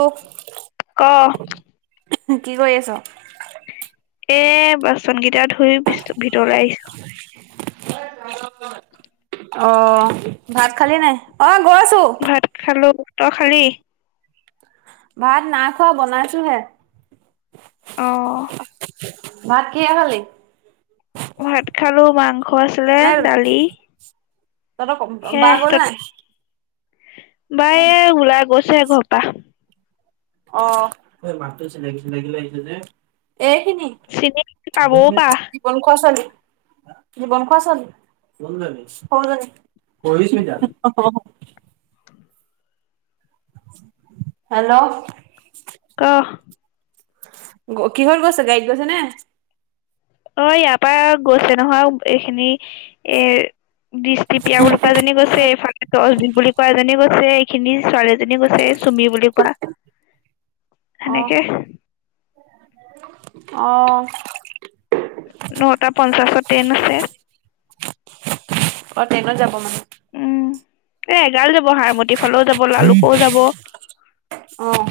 তোক ক কি কৰি আছ? এ বাচন কেইটা ধুই পিছতো ভিতৰলৈ আহিছো। অ ভাত খালি নাই? অ গৈছোঁ। ভাত খালো। তই খালি? ভাত নাই খোৱা বনাইছো হে। অ ভাত কিহে খালি? ভাত খালো মানং মাংস আছিলে নাই দালি তহঁতৰ বা সেয়াই গ'ল তত নাই? বায়ে ওলাই গৈছে ঘৰ পা। অ, হে মাতটো চিনাকি -চিনাকি লাগিছে যে এইখিনি চিনি পাবও পা [unintelligible] বন খোৱা ছোৱালী, বন খোৱা ছোৱালী। কোন জনী? সৰু জনী। পৰীস্মিতা। অহ, অহ হেল্ল' কহ? গ কিহত গৈছে গাড়ীত গৈছে নে? অ ইয়াৰ পৰা গৈছে নহয় এইখিনি এ- দৃষ্টিপিয়া বুলি কোৱা জনী গৈছে এইফালে টছবিন বুলি কোৱা জনে গৈছে। খিনি ছোৱালী এজনীয়ে গৈছে এই চুমি বুলি কোৱা অ', সেনেকে। অ। নটা পঞ্চাশত ট্ৰেইন আছে। অ, ট্ৰেইনত যাব মানে? উম, এ এগাল যাব হাৰ মতিভ। ফ'ল যাব লালুক যাব অ',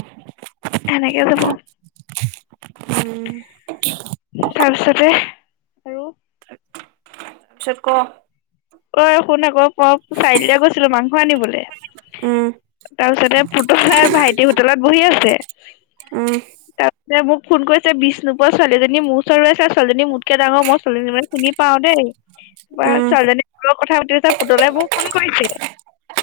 সেনেকে যাব। উম, তাৰপিছতে আৰু পিছত ক? ঐ শুন আকৌ [unintelligible] চাৰিআলিলে গৈছিলো মাংস আনিবলে উম, তাৰপিছতে পুতলাৰ ভাইটি হোটেলত বহি আছে উম, তাৰপিনে মোক ফোন কৰিছে বিষ্ণুপুৰৰ ছোৱালীজনীয়ে মোৰ ওচৰলে আছে ছোৱালীজনী মোতকে ডাঙৰ মই ছোৱালীজনী মানে চিনি পাওঁ দেই। উম, মোৰ লগত কথা পাতি আছে পুতলাই বোৰ ফোন কৰিছে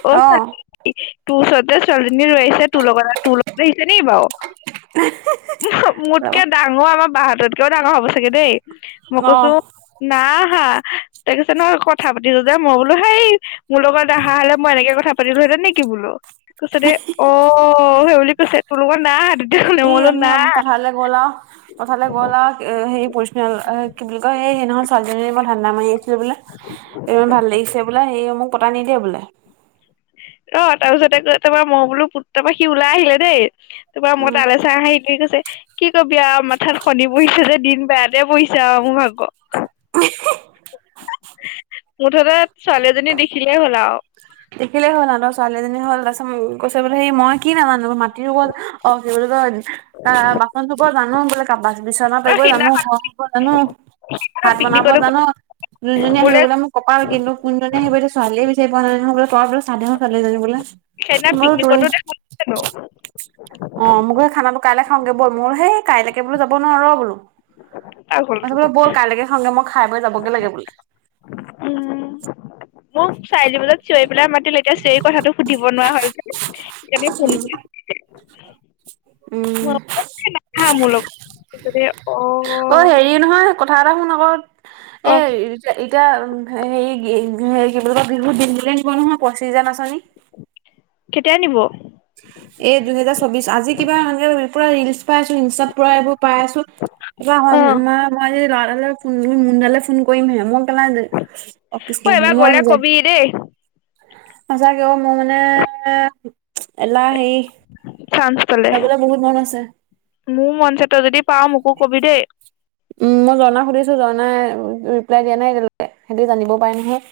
অ, অহ ছোৱালী তোৰ ওচৰতে ছোৱালীজনী ৰৈ আহিছে তোৰ লগত আৰ তোৰ লগতে আহিছে নি বাও? এ হে হে। মোতকে ডাঙৰ আমাৰ বাহততকেও ডাঙৰ হ'ব চাগে দেই। মই অ কৈছো না হা তই কৈছে নহয়, ক'ত। কথা পাতিলো যে মই বোলো সেই মোৰ লগত অহা হ'লে মই এনেকে কথা পাতিলোহেতেন নি বোলো। কৈছে দে অ সেইবুলি কৈছে তো লগত নাইহা দু- উঠনি অম পথাৰলে গ'লাও পথাৰলে গ'লাও সেই [unintelligible] কি বুলি কয় সেই সেইদিনাখন ছোৱালীজনীৰে মই ধান্দা মাৰি বোলে এই ভাল লাগিছে বোলে সেই মোক পতাই নিদিয়া বোলে। অ তাৰপিছতে আক তা পা মও বোলো পুত তা পা সি ওলাই আহিলে দেই। তা পা মই উম তালে চাই হাঁহি কি কৈছে কি কবি আও মাথাত শনি পৰিহিছে যে দিন বেয়াতে পৰিছে আও মোৰ ভাগ। [unintelligible] মুঠতে ছোৱালী এজনী দেখিলেই হ'ল আও। দেখিলেই হ'ল আও তা ছোৱালীজনী হ'ল তাছত কৈছে বোলে সেই মই কি নাজানো মাটিৰ ওপৰত অ কি বুলি কয় বাচন ধুব জানো বোলে কা বিচনা অ পাৰিব জানো সিদিনাখন ঘৰ সাৰিব জানো। ভাত বনাব পিকনিকতো জানো যোনজনী আহিব মোলে বোলে মোক কপাল কিন্তু কোন জনী আহিব ছোৱালীয়ে বিচাৰ পোৱা নাই নহয় বোলে তই বোলে চাধেন ছোৱালীজনী বোলে। সেই দিনা মই বোলো তোৰে পিকনিকতো দেখিছিলোঁ। অ মোক সেই খানাটো কাইলৈ খাওঁগৈ বল মোৰ সেই কাইলৈকে বোলো যাব নোৱাৰো ৰ বোলো। [unintelligible] পাগলটো। বোলে বল কাইলৈকে খাওগে মই খাই বৈ যাবগে লাগে বুলি। মোক চাই দিবলে চিঞৰি পেলাই মাতিলে এতিয়া চিঞৰি কথাটো সুধিব নোৱাৰা হ'ল যে। এনেই ফোন কৰিছিলে। উম। হা মূলক পাছতে অ সি নহয় কথা এটা শুন আকৌ ক এই এতিয়া হেৰি কি বুলি কয় বিহুত দিল্লীলে নিব নহয় পঁচিছ হাজাৰ নাচনী কেতিয়া নিব। [inaudible] এ দুহেজাৰ চৌবিশ আজি কিবা এনকা কিবিৰ পুৰা ৰিলচ পাই আছো ইনষ্টাৰ পৰা এইবোৰ পাই আছো। কিবা অ হয়ন মা মই ল'ৰা এটালে ফোন মোন মুন্নালে। ফোন কৰিম হে মই কেলা অ কৃষ্ণ এবাৰ মম গ'লে জয়। কবি দেই সঁচাকে অ মোৰ মানে এলাহ সেই। চাঞ্চ। যাবলে বহুত মন আছে। মোৰ মন আছে তই যদি পাওঁ মোকো কবি দেই। উম মই জৰ্ণা সুধিছো জৰ্ণাই ৰিপ্লাই দিয়া নাই এতিয়ালৈকে সেইটো জানিব পাৰে নহয়।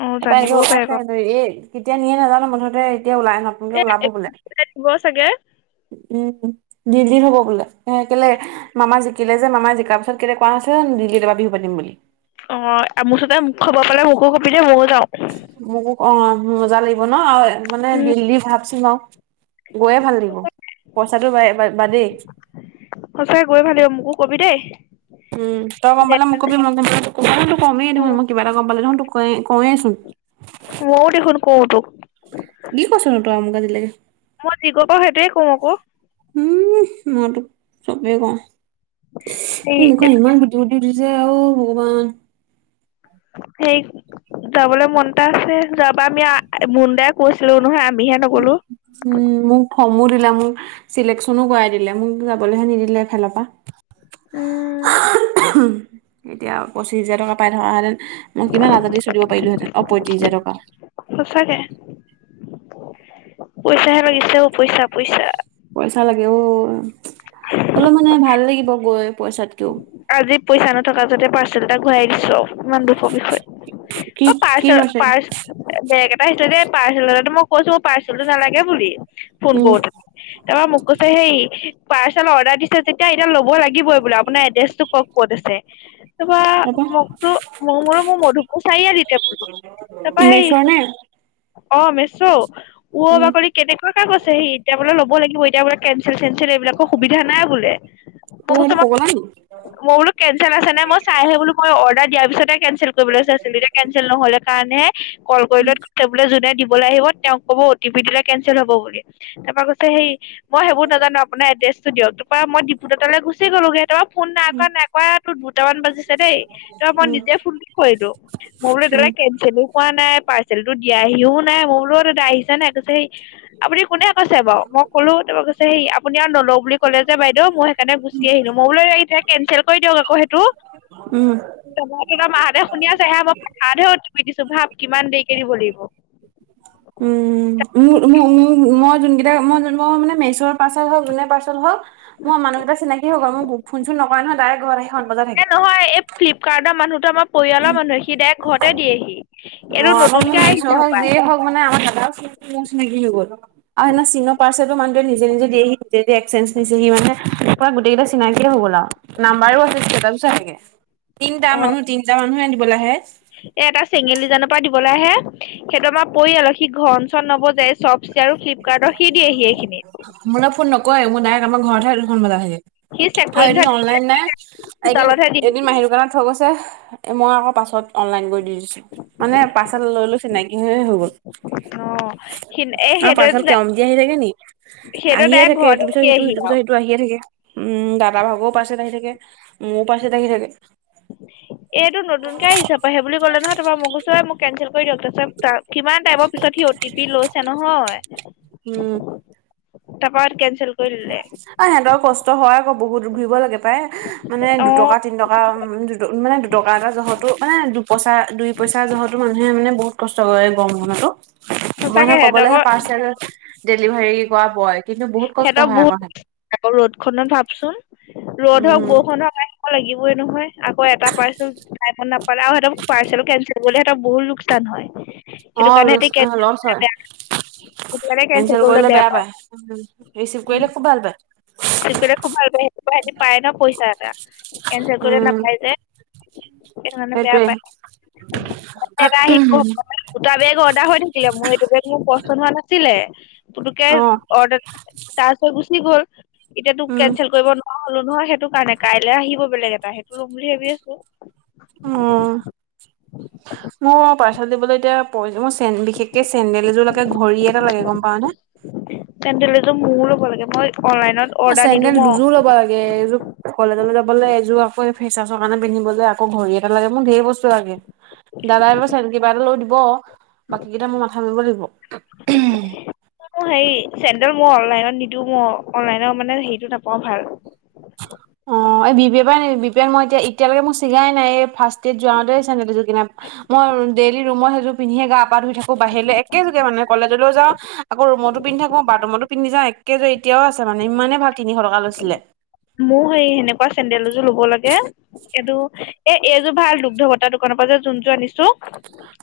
অ তা পা এনেকে জানিবও পাৰে ওলাইছে বাৰু সেতে ৰে কেতিয়া নিয়ে নাজানো মুঠতে এতিয়া ওলাই হত। ননকে ওলাব এ বোলে। দিব চাগে উম বিছ দিন হ'ব বোলে এ কেলে মামা জিকিলে মামাই জিকাৰ পাছত কেলে কোৱা নাছিলে নেন দিল্লীত এইবাৰ বিহু পাতিম বুলি। অ মুঠতে মোক খবৰ পালে মোকো কবি দে ময়ো যাওঁ। মোকো অ মজা লাগিব ন মানে উম দিল্লী ভাব চোন বাও। গৈয়ে ভাল লাগিব, পইচাটো বাই বাই বাদেই। সঁচাকৈয়ে গৈ ভাল লাগিব মোকো কবি দেই। উম তই গম পালে মোক কবি মই গম পালে তোক কম মই অ দেখোন কিবা এটা গম পালে কওৱে চোন। [inaudible] মও দেখোন কও তোক। কি কৈছোঁ নো তই মোক আজিলেকে। মোৰ যি কব সেইটোৱে কম আকৌ। উম, মই তোক চবে কও এই মুখ ইমান গুটি উঠিছে আও ভগৱান সেইক যাবলৈ মনএটা আছে যোৱাবাৰ আমি মুণ্ডাই কৈছিলে নহয় আমিহে নগলো। উম, মোক ফমো দিলে মোক চিলেকশচনো কৰাই দিলে মোক যাবলেহে নিদিলে এফালৰ পা উম, এতিয়া পঁচিছ হাজাৰ টকা পাই থকাহেতেন মই কিমান আজাদি চলিব পাৰিলোহেতেন। পয়েটিছ হাজাৰ টকা। সচাকে। পইচাহে লাগিছেও পইচা - পইচা। পইচা লাগে অ, অলপ মানে ভাল লাগিব গৈ পইচাতকেও। আজি পইচা নথকা যতে পাৰ্চেল এটা ঘূৰাই দিছো। ইমান দুখৰ বিষয়ে কি অ, পাৰ্চ কি - পাইছে পাৰ্চ বেগ এটা সেইটো দ পাৰ্চেল এ মই কৈছো পাৰ্চেলটো নালাগে বুলি ফোন উম কৰোতে। তাৰপৰা মোক কৈছে সেই পাৰ্চেল অৰ্ডাৰ দিছে তেতিয়া এতিয়া ল'ব লাগিবই বোলে আপোনাৰ এড্ৰেছ ক'ত আছে তপা তাৰপা মোকতো ম মোৰ - মোৰ মধু চাৰিআলি বুলো। শুনিছা নে? অ, মেছও অ, উম বাকলি কেনেকুৱা কে কৈছে সি এতিয়া বোলে লব লাগিবই এতিয়া বোলে কেঞ্চেল চেনঞ্চেল এইবিলাক সুবিধা নাই বোলে মই কৈছো পলং [unintelligible] মই বোলো কেনঞ্চেল আছে নাই মই চাই আহো বোলো মই অৰ্ডাৰ দিয়াৰ পিছতে কেনঞ্চেল কৰিবলৈ চাইছিলো এতিয়া কেনঞ্চেল নহলে কাৰণেহে কল কৰি ল ক বোলে যোনে দিবলৈ আহিব তেওক ক'ব টিপ দ কেনঞ্চেল হব বুলি তাপা কৈছে সেই মই সেইবোৰ নাজানো আপোনাৰ এডে দিয়ক তাপা মই দিপুতাতালে গুচি গ'লোগে তাপা ফোন নাই উম কৰা - নাই কৰা তোৰ দুটামান বাজিছে দেই তাপা মই উম নিজে ফোন কৰিলো। মই বোলো এতিয়া উম লৈকে কেন পাৰ্চেল পোৱা নাই পাৰ্চেলতটো দিয়াহিও নাই মই বুলো অ, দাদা আহিছা নাই কৈছে সেই আপুনি কোনে আছে বাৰু মই কলো ত কৈছে হে আপুনি আৰু নলও বুলি ক'লে যে বাইদেউ মই সেইকাৰে গুচি আহিলো মই বোলো এয়া কেনচেল কৰি দিয়ক আকৌ সেইটো। উম ত-ত তাৰ মাহতে শুনি আছে এ ম হাহাহেওত তুমি দিছো ভাৱ কিমান দেৰিকে দিব লাগিব। উম, মোৰ মোৰ মই যোন কেইটা মই - মই মানে মেচৰ পাৰ্চেল হওক যোনে পাৰ্চেল হওক মোৰ মানুহকেইটা চিনাকি হৈ গ'ল মোৰ ফোন চোন নকৰে নহয় ডাৰেক্ত ঘৰত আহি হৰণ বজাই এ থাকে। নহয় এই ফ্লিপকাৰ্টৰ মানুহতো আমাৰ পৰিয়ালৰ মানুহে সি ডাইৰেক্ট ঘৰতে দিয়েহি। এইটো অ, আমাৰ ম নতুনকে আহিছে ম হপায় যিয়েই হওক মান আমাৰ দাদ চিনাকি হৈ গ'ল। আৰু সেনা চীনৰ পাৰ্চেলত মানুহ জনে নিজে - নিজে দিয়েহি নিজে এক্সেজ নিছেহি মানে তাপা গোটেইকেটা চিনাকি হৈ গ'ল আও। নাম্বাৰো আছে চ চাগে [unintelligible] তিনিটা মানুহ - তিনিটা মানুহে দিবলে আহে। এ এটা চেঙেলীজানৰ পৰা দিবলৈ আহে সেইতো আমাৰ পৰিয়ালৰ ঘন চন নব যাই। চপষ্টছে আৰু ফ্লিপকাৰ্ট মোলে ফোন নকয় মোৰ ডাইৰেক্ট আমাৰ ঘৰতহে দুখন বজাইহি। সি আৰু চেকপইন্ট এদিন অনলাইন নাই এদিন চোতালতহে - এদিন দিয়েহি মাহীৰ দোকানত থৈ গৈছে। এ মই আকৌ পাছত অনলাইন কৰি দি দিছো মানে পাৰ্চেল লৈলৈচো চিনাকি হৈয়ে হৈ গ'ল। অ', সি এ অ, পাৰ্চেল সেইটোৱে কেয়মিতি আহিয়ে থাকে নেকি সেইটো আহিয়ে ডাইৰেক্ট থাকে এইটো ঘৰতে পিছত সিটো পাতিয়েহি সেইটো পিছত আৰু সিটো। তো আহিয়ে থাকে। উম' দাদা ভাগৰ পাৰ্চেল আহি থাকে, মোৰো পাৰ্চেল আহি থাকে। এইটো নতুনকে আহিছে পা সেই বুলি ক'লে নহয় তোমাৰ মোক কৈছে অ, মোক কেনচেল কৰি দিয়ক। তাৰপাছত তাক কিমান টাইমৰ পিছত, সি অ টি পি লৈছে নহয়। তৰপা কেনঞ্চেল। এ সিহঁতৰ কষ্ট হয় আকৌ বহুত, ঘূৰিব লাগে প্ৰায় মানে অ' দুটকা তিন টকা দু মানে দুটকা এটা জহতো মানে দু পইচা দুই পইচা জহতো মানুহে মানে বহুত কষ্ট কৰে গৰম খনতো মই সঁচাকে নহয় ক'বলৈহে সিহঁতকৰ পাৰ্চেল ডেলিভাৰী কৰা বয়। কিন্তু বহুত কষ্ট সিহঁতক হয় আকৌ বহুত সিহঁতৰ আকৌ ৰ'দ খনত ভাবচোন ৰ'দ হওক উম বৰষুন হ লাগিবই নহয় আকৌ এটা পাৰ্চেল টাইমত নাপালে আৰু সিহতক পাৰ্চেল কেনঞ্চেল কৰিবলেিহতক বহুত লোক চান হয়। অ, সেইটো কাৰণে লোচ সিহঁতি অ, লচ কেনচেল হয়, বেয়া সেইটো কাৰণে কেনচেল কেনঞ্চেল কৰিবলৈ কৰিলে বেয়া পায়। উম' ৰিচিভ কৰিলে খুব ভাল পায়। আহি পেলাই খুব ভাল পায়, এসেতি পায় ন পইচা এটা, কেনঞ্চেল কৰিলে উম নাপায় যে। সেইকাৰণে বেয়া সেইটোৱে পাই। [unintelligible] দুটা বেগ অৰ্ডাৰ হৈ থাকিলে, মোৰ এইটো বেগ মোৰ পচন্দ হোৱা নাছিলে। পুতুকে অ অৰ্ডাৰ তাৰপিছত গুচি গ'ল, এতিয়া তো উম কেনঞ্চেল কৰিব নোৱা নোৱাৰা হলোঁ নহয়, সেইটো কাৰণে কাইলে আহিব বেলেগ এটা, সেইটো লম বুলি ভাবি আছো। উম' মোৰ পাৰ্চেল দিবলৈ এতিয়া [unintelligible] মোৰ চে বিশেষকে চেণ্ডেল এযোৰ লাগে, ঘড়ী এটা লাগে। গম পাওঁ নে? চেণ্ডেল এযোৰ মোৰো ল'ব লাগে। মই অনলাইনত মই অৰ্ডাৰ নিদো চেণ্ডেল মই দুযোৰ ল'ব লাগে। এযোৰ কলেজলৈ যাবলৈ এযোৰ আকৌ ফেচাছৰ কাৰণে পিন্ধিবলৈ আকৌ ঘড়ী এটা লাগে, মোৰ ঢেৰ বস্তু লাগে। দাদায়ে বা চেন কিবা এটা লৈ দিব, বাকী কেইটা মোৰ মাথা মাৰিব লাগিব। হেৰি চেণ্ডেল মই অনলাইনত নিদো, মই অনলাইনৰ মানে হেৰিটো নাপাওঁ ভাল। হয় অ, এই বি পেৰ পৰা নে বিপে মই এতিয়া এতিয়ালৈকে মোৰ চিগাই নাই, এই ফাৰ্ষ্ট ইয়েৰ যাওঁতে এই চেণ্ডেল দুযোৰ কিনা। মই ডেইলি ৰুমৰ সেইযোৰ পিন্ধিয়ে গা-পা ধুই থাকো, বাহিৰলৈ একেযোৰকে মানে কলেজলৈও যাওঁ। আকৌ ৰুমটো পিন্ধি থাকো, বাথৰুমতো পিন্ধি যাওঁ, একেযোৰ এতিয়াও আছে মানে ইমানেই ভাল তিনিশ টকা লৈছিলে। মোৰ সেই সেনেকুৱা চেন্দেল এযোৰ ল'ব লাগে। এইটো এ এইযোৰ ভাল দুগ্ধ বটাৰ দোকানৰ পৰা যে যোন যোৰ আনিছো।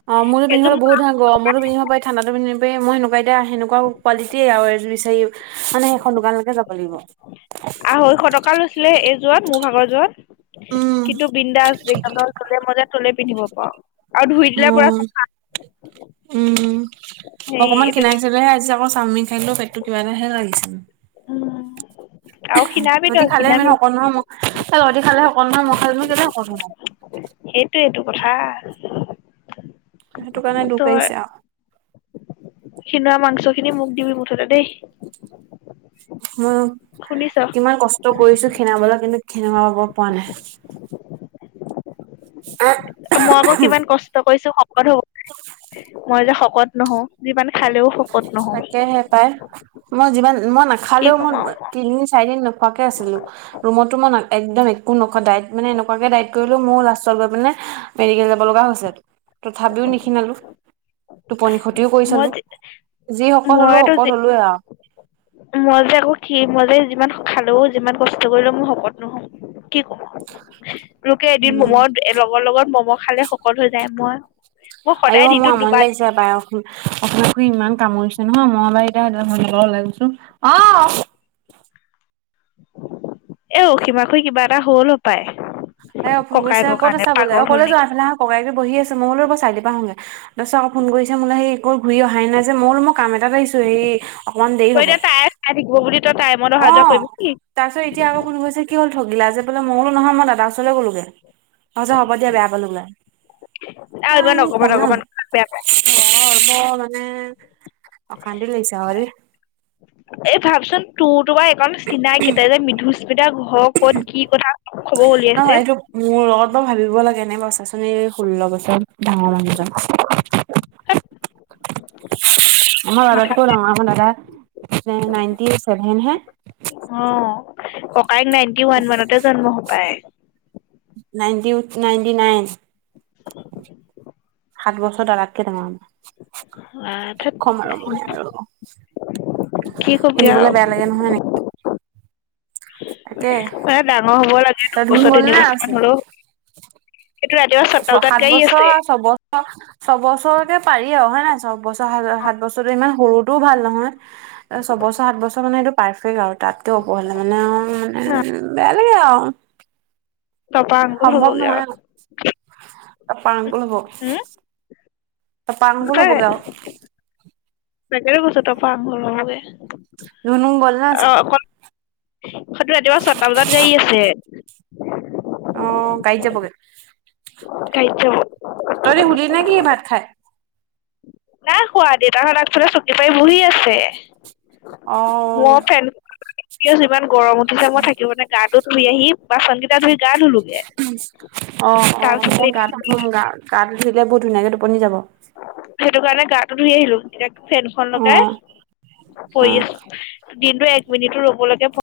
অ, মোৰ যোৰ পিন্ধিবলৈ বহুত ভাল, গৰমতো পিন্ধিব পাৰি, ঠাণ্ডাটো পিন্ধিব পাৰি, মই সেনেকুৱা এযোৰ এতিয়া সেনেকুৱা কোৱালিটি আৰু এযোৰ বিচাৰি মানে সেইখন দোকানলৈকে যাব লাগিব। আঢ়ৈশ টকা লৈছিলে, এইযোৰত মোৰ ভাগৰ যোৰত। উম। কিন্তু বিন্দাচ [unintelligible] তলে পিন্ধিব পাওঁ। উম', উম' হেৰি অকমান এইটো কি খিনাইছো তেতিয়াহে আজি আকৌ চাউমিন খাই দিলো, পেটতো কিবা এটাহে লাগিছে মোৰ। উম, আৰু খীনাবি তহঁতি তই খালে ইমান খীনাবি শকত নহয়। মই তহঁতি খালে শকত নহয়, মই খালে নো কেলেই শকত হ'ম আৱ। সেইটোৱেটো কথা। সেইটো কাৰণে দুখ লাগিছে আও। খিনোৱা মাংসখিনি মোক দিবি মুঠতে দেই। উম' শুনিছ কিমান কষ্ট কৰিছো খিনাবলৈ কিন্তু খিনাব পৰা নাই। মই আকৌ কিমান কষ্ট কৰিছো শকত হ'বলে, মই যে শকত নহও, যিমান খালে। তাকেহে পাই, মই যিমান মই কি নাখালেও ক'ম মই আৰু তিনদিন, চাৰিদিন না নোখোৱাকে আছিলোঁ। ৰুমতোও মই একদম একো নোখোৱা ডাইট মানে এনেকুৱাকে ডাইট কৰিলোঁ, মোৰ লাষ্টত গৈ পিনে মেডিকেল যাব লগা হৈছে, তথাপিওঁ নিখিনালোঁ, টোপনি ক্ষতিও কৰি মই চালোঁ। যে যি শকত হলোঁ, মইতো শকত যে হলোঁৱে আৰু। মই যে আকৌ খিন, মই যে যিমান খালো, যিমান কষ্ট কৰিলেওঁ, মোৰ শকত নহওঁ। কি ক'ব [unintelligible] লোকে এদিন মম, উম লগৰ লগত ম'ম' খালে শকত হৈ যায়। মই মই আইঅ সদায় দিনটোত মোৰ আমনি দুবাৰ লাগিছে এইবাৰ ৰ। আপোনালোকো ইমান কামৰিছে নহয় মই বাৰু এতিয়া ঘৰ ওলাই গৈছো অ এ অসীমাখৈ কিবা এটা হ'ল পায় এয়া ফৌন কৈছে ক'ত আছা বোলে অ ক'লে যোৱা নেকি এফালে অহা ককাইদেউ বহি আছে, মই বোলো এবাৰ চাৰিআলিৰ পৰা আহোগে, তাৰপিছত আকৌ ফোন কৰিছে মোৰলে সেই ঘৰ ঘূৰি অহাই নাই যে, মই বোলো মই কাম এটাত আহিছোঁ, সেই অকনমান দেৰি তই হ'ব। এতিয়া তাই থাকিব বুলি তই তাই অ তাৰপিছত এতিয়া আকৌ ফৌন কৰিছে কি হ'ল ঠগিলা যে বোলে মইতো নহয় মই দাদাৰ ওচৰলৈ গলোগে অ যাহ হ'ব দিয়া বেয়া পালোঁ বোলো আও ইমান অকমান অকমান কথাত বেয়া পায় ঘৰ বৰ [unintelligible] মানে অশান্তি লাগিছে আও দেই এই ভাবচোন তোৰতো বা এইখন চিনাই কেইটাই যে মৃধুস্মিতা ঘৰ ক'ত কি কথা খবৰ ন উলিয়াইছে এইটো মোৰ লগত বাৰু ভাবিব লাগে নে বাওঁ চা চোন এই ষোল্ল বছৰ ডাঙৰ মানুহজন আমাৰ মাথা দাদাকৌ ডাঙৰ আমাৰ দাদয় নাইনটি ছেভেন হে অ ককাইক নাইনটি ওৱান মানতে জন্ম হ পায় নাইনটি উচ নাইনটি নাইন সাত বছৰ দাদাতকে ডাঙৰ আহ কি ধেৎ কম আৰু মই আৰু কি কবি শুনিবলে আৰু বেয়া লাগে নহয় এনে এ ডাঙৰ হ'ব লাগে তই ধুন দুবছৰ গ'ল তিনি নে আছে বছৰমানা হলো এইটো ৰাতিপুৱা ছ চতাল তাত সাত গাড়ী বছৰ আছে ছবছৰ ছবছৰকে পাৰি আৰু হয় নাই ছয়বছৰ সাত বছৰো ইমান সৰুটোও ভাল নহয় ছয়বছৰ সাত বছৰ মানে এইটো পাৰফেক্ট আৰু তাতকেও ওপৰহলে মানে অও না মানে বে লাগে আও টপা আঙুল সম্ভৱ হ'বগে নহয় আৰু পাৰাংকুল হব উম ত পাংকুল হ'বগে আও টেকেৰে পাইছ টপা আংগোৰোৱে ধুনু গল না আছে হয়তো ৰাতিপুৱা ছটা বজাত গাড়ী আছে অ গাড়ীত যাবগে গাড়ীত যাব তহঁতি শুলি নে কি ভাত খাই না খোৱা দেউতাৰ আগফালে চকী পাই বহি আছে অ মই ফেন এতিয়াও যিমান গৰম উঠিছে মই থাকিব নে গাত তু ধুই আহি বাচন কেইটা ধুই গা ধুলো অ অ মই গাটো ধুম গা গাটো ধুই দিলে বহুত ধুনীয়াকে টোপনি যাব সেইটো কাৰণে গাটো ধুই আহিলো এতিয়া ফেনখন লগাই অ', পৰি অ'। আছো দিনটো এক মিনিটো ৰ'বলৈকে পো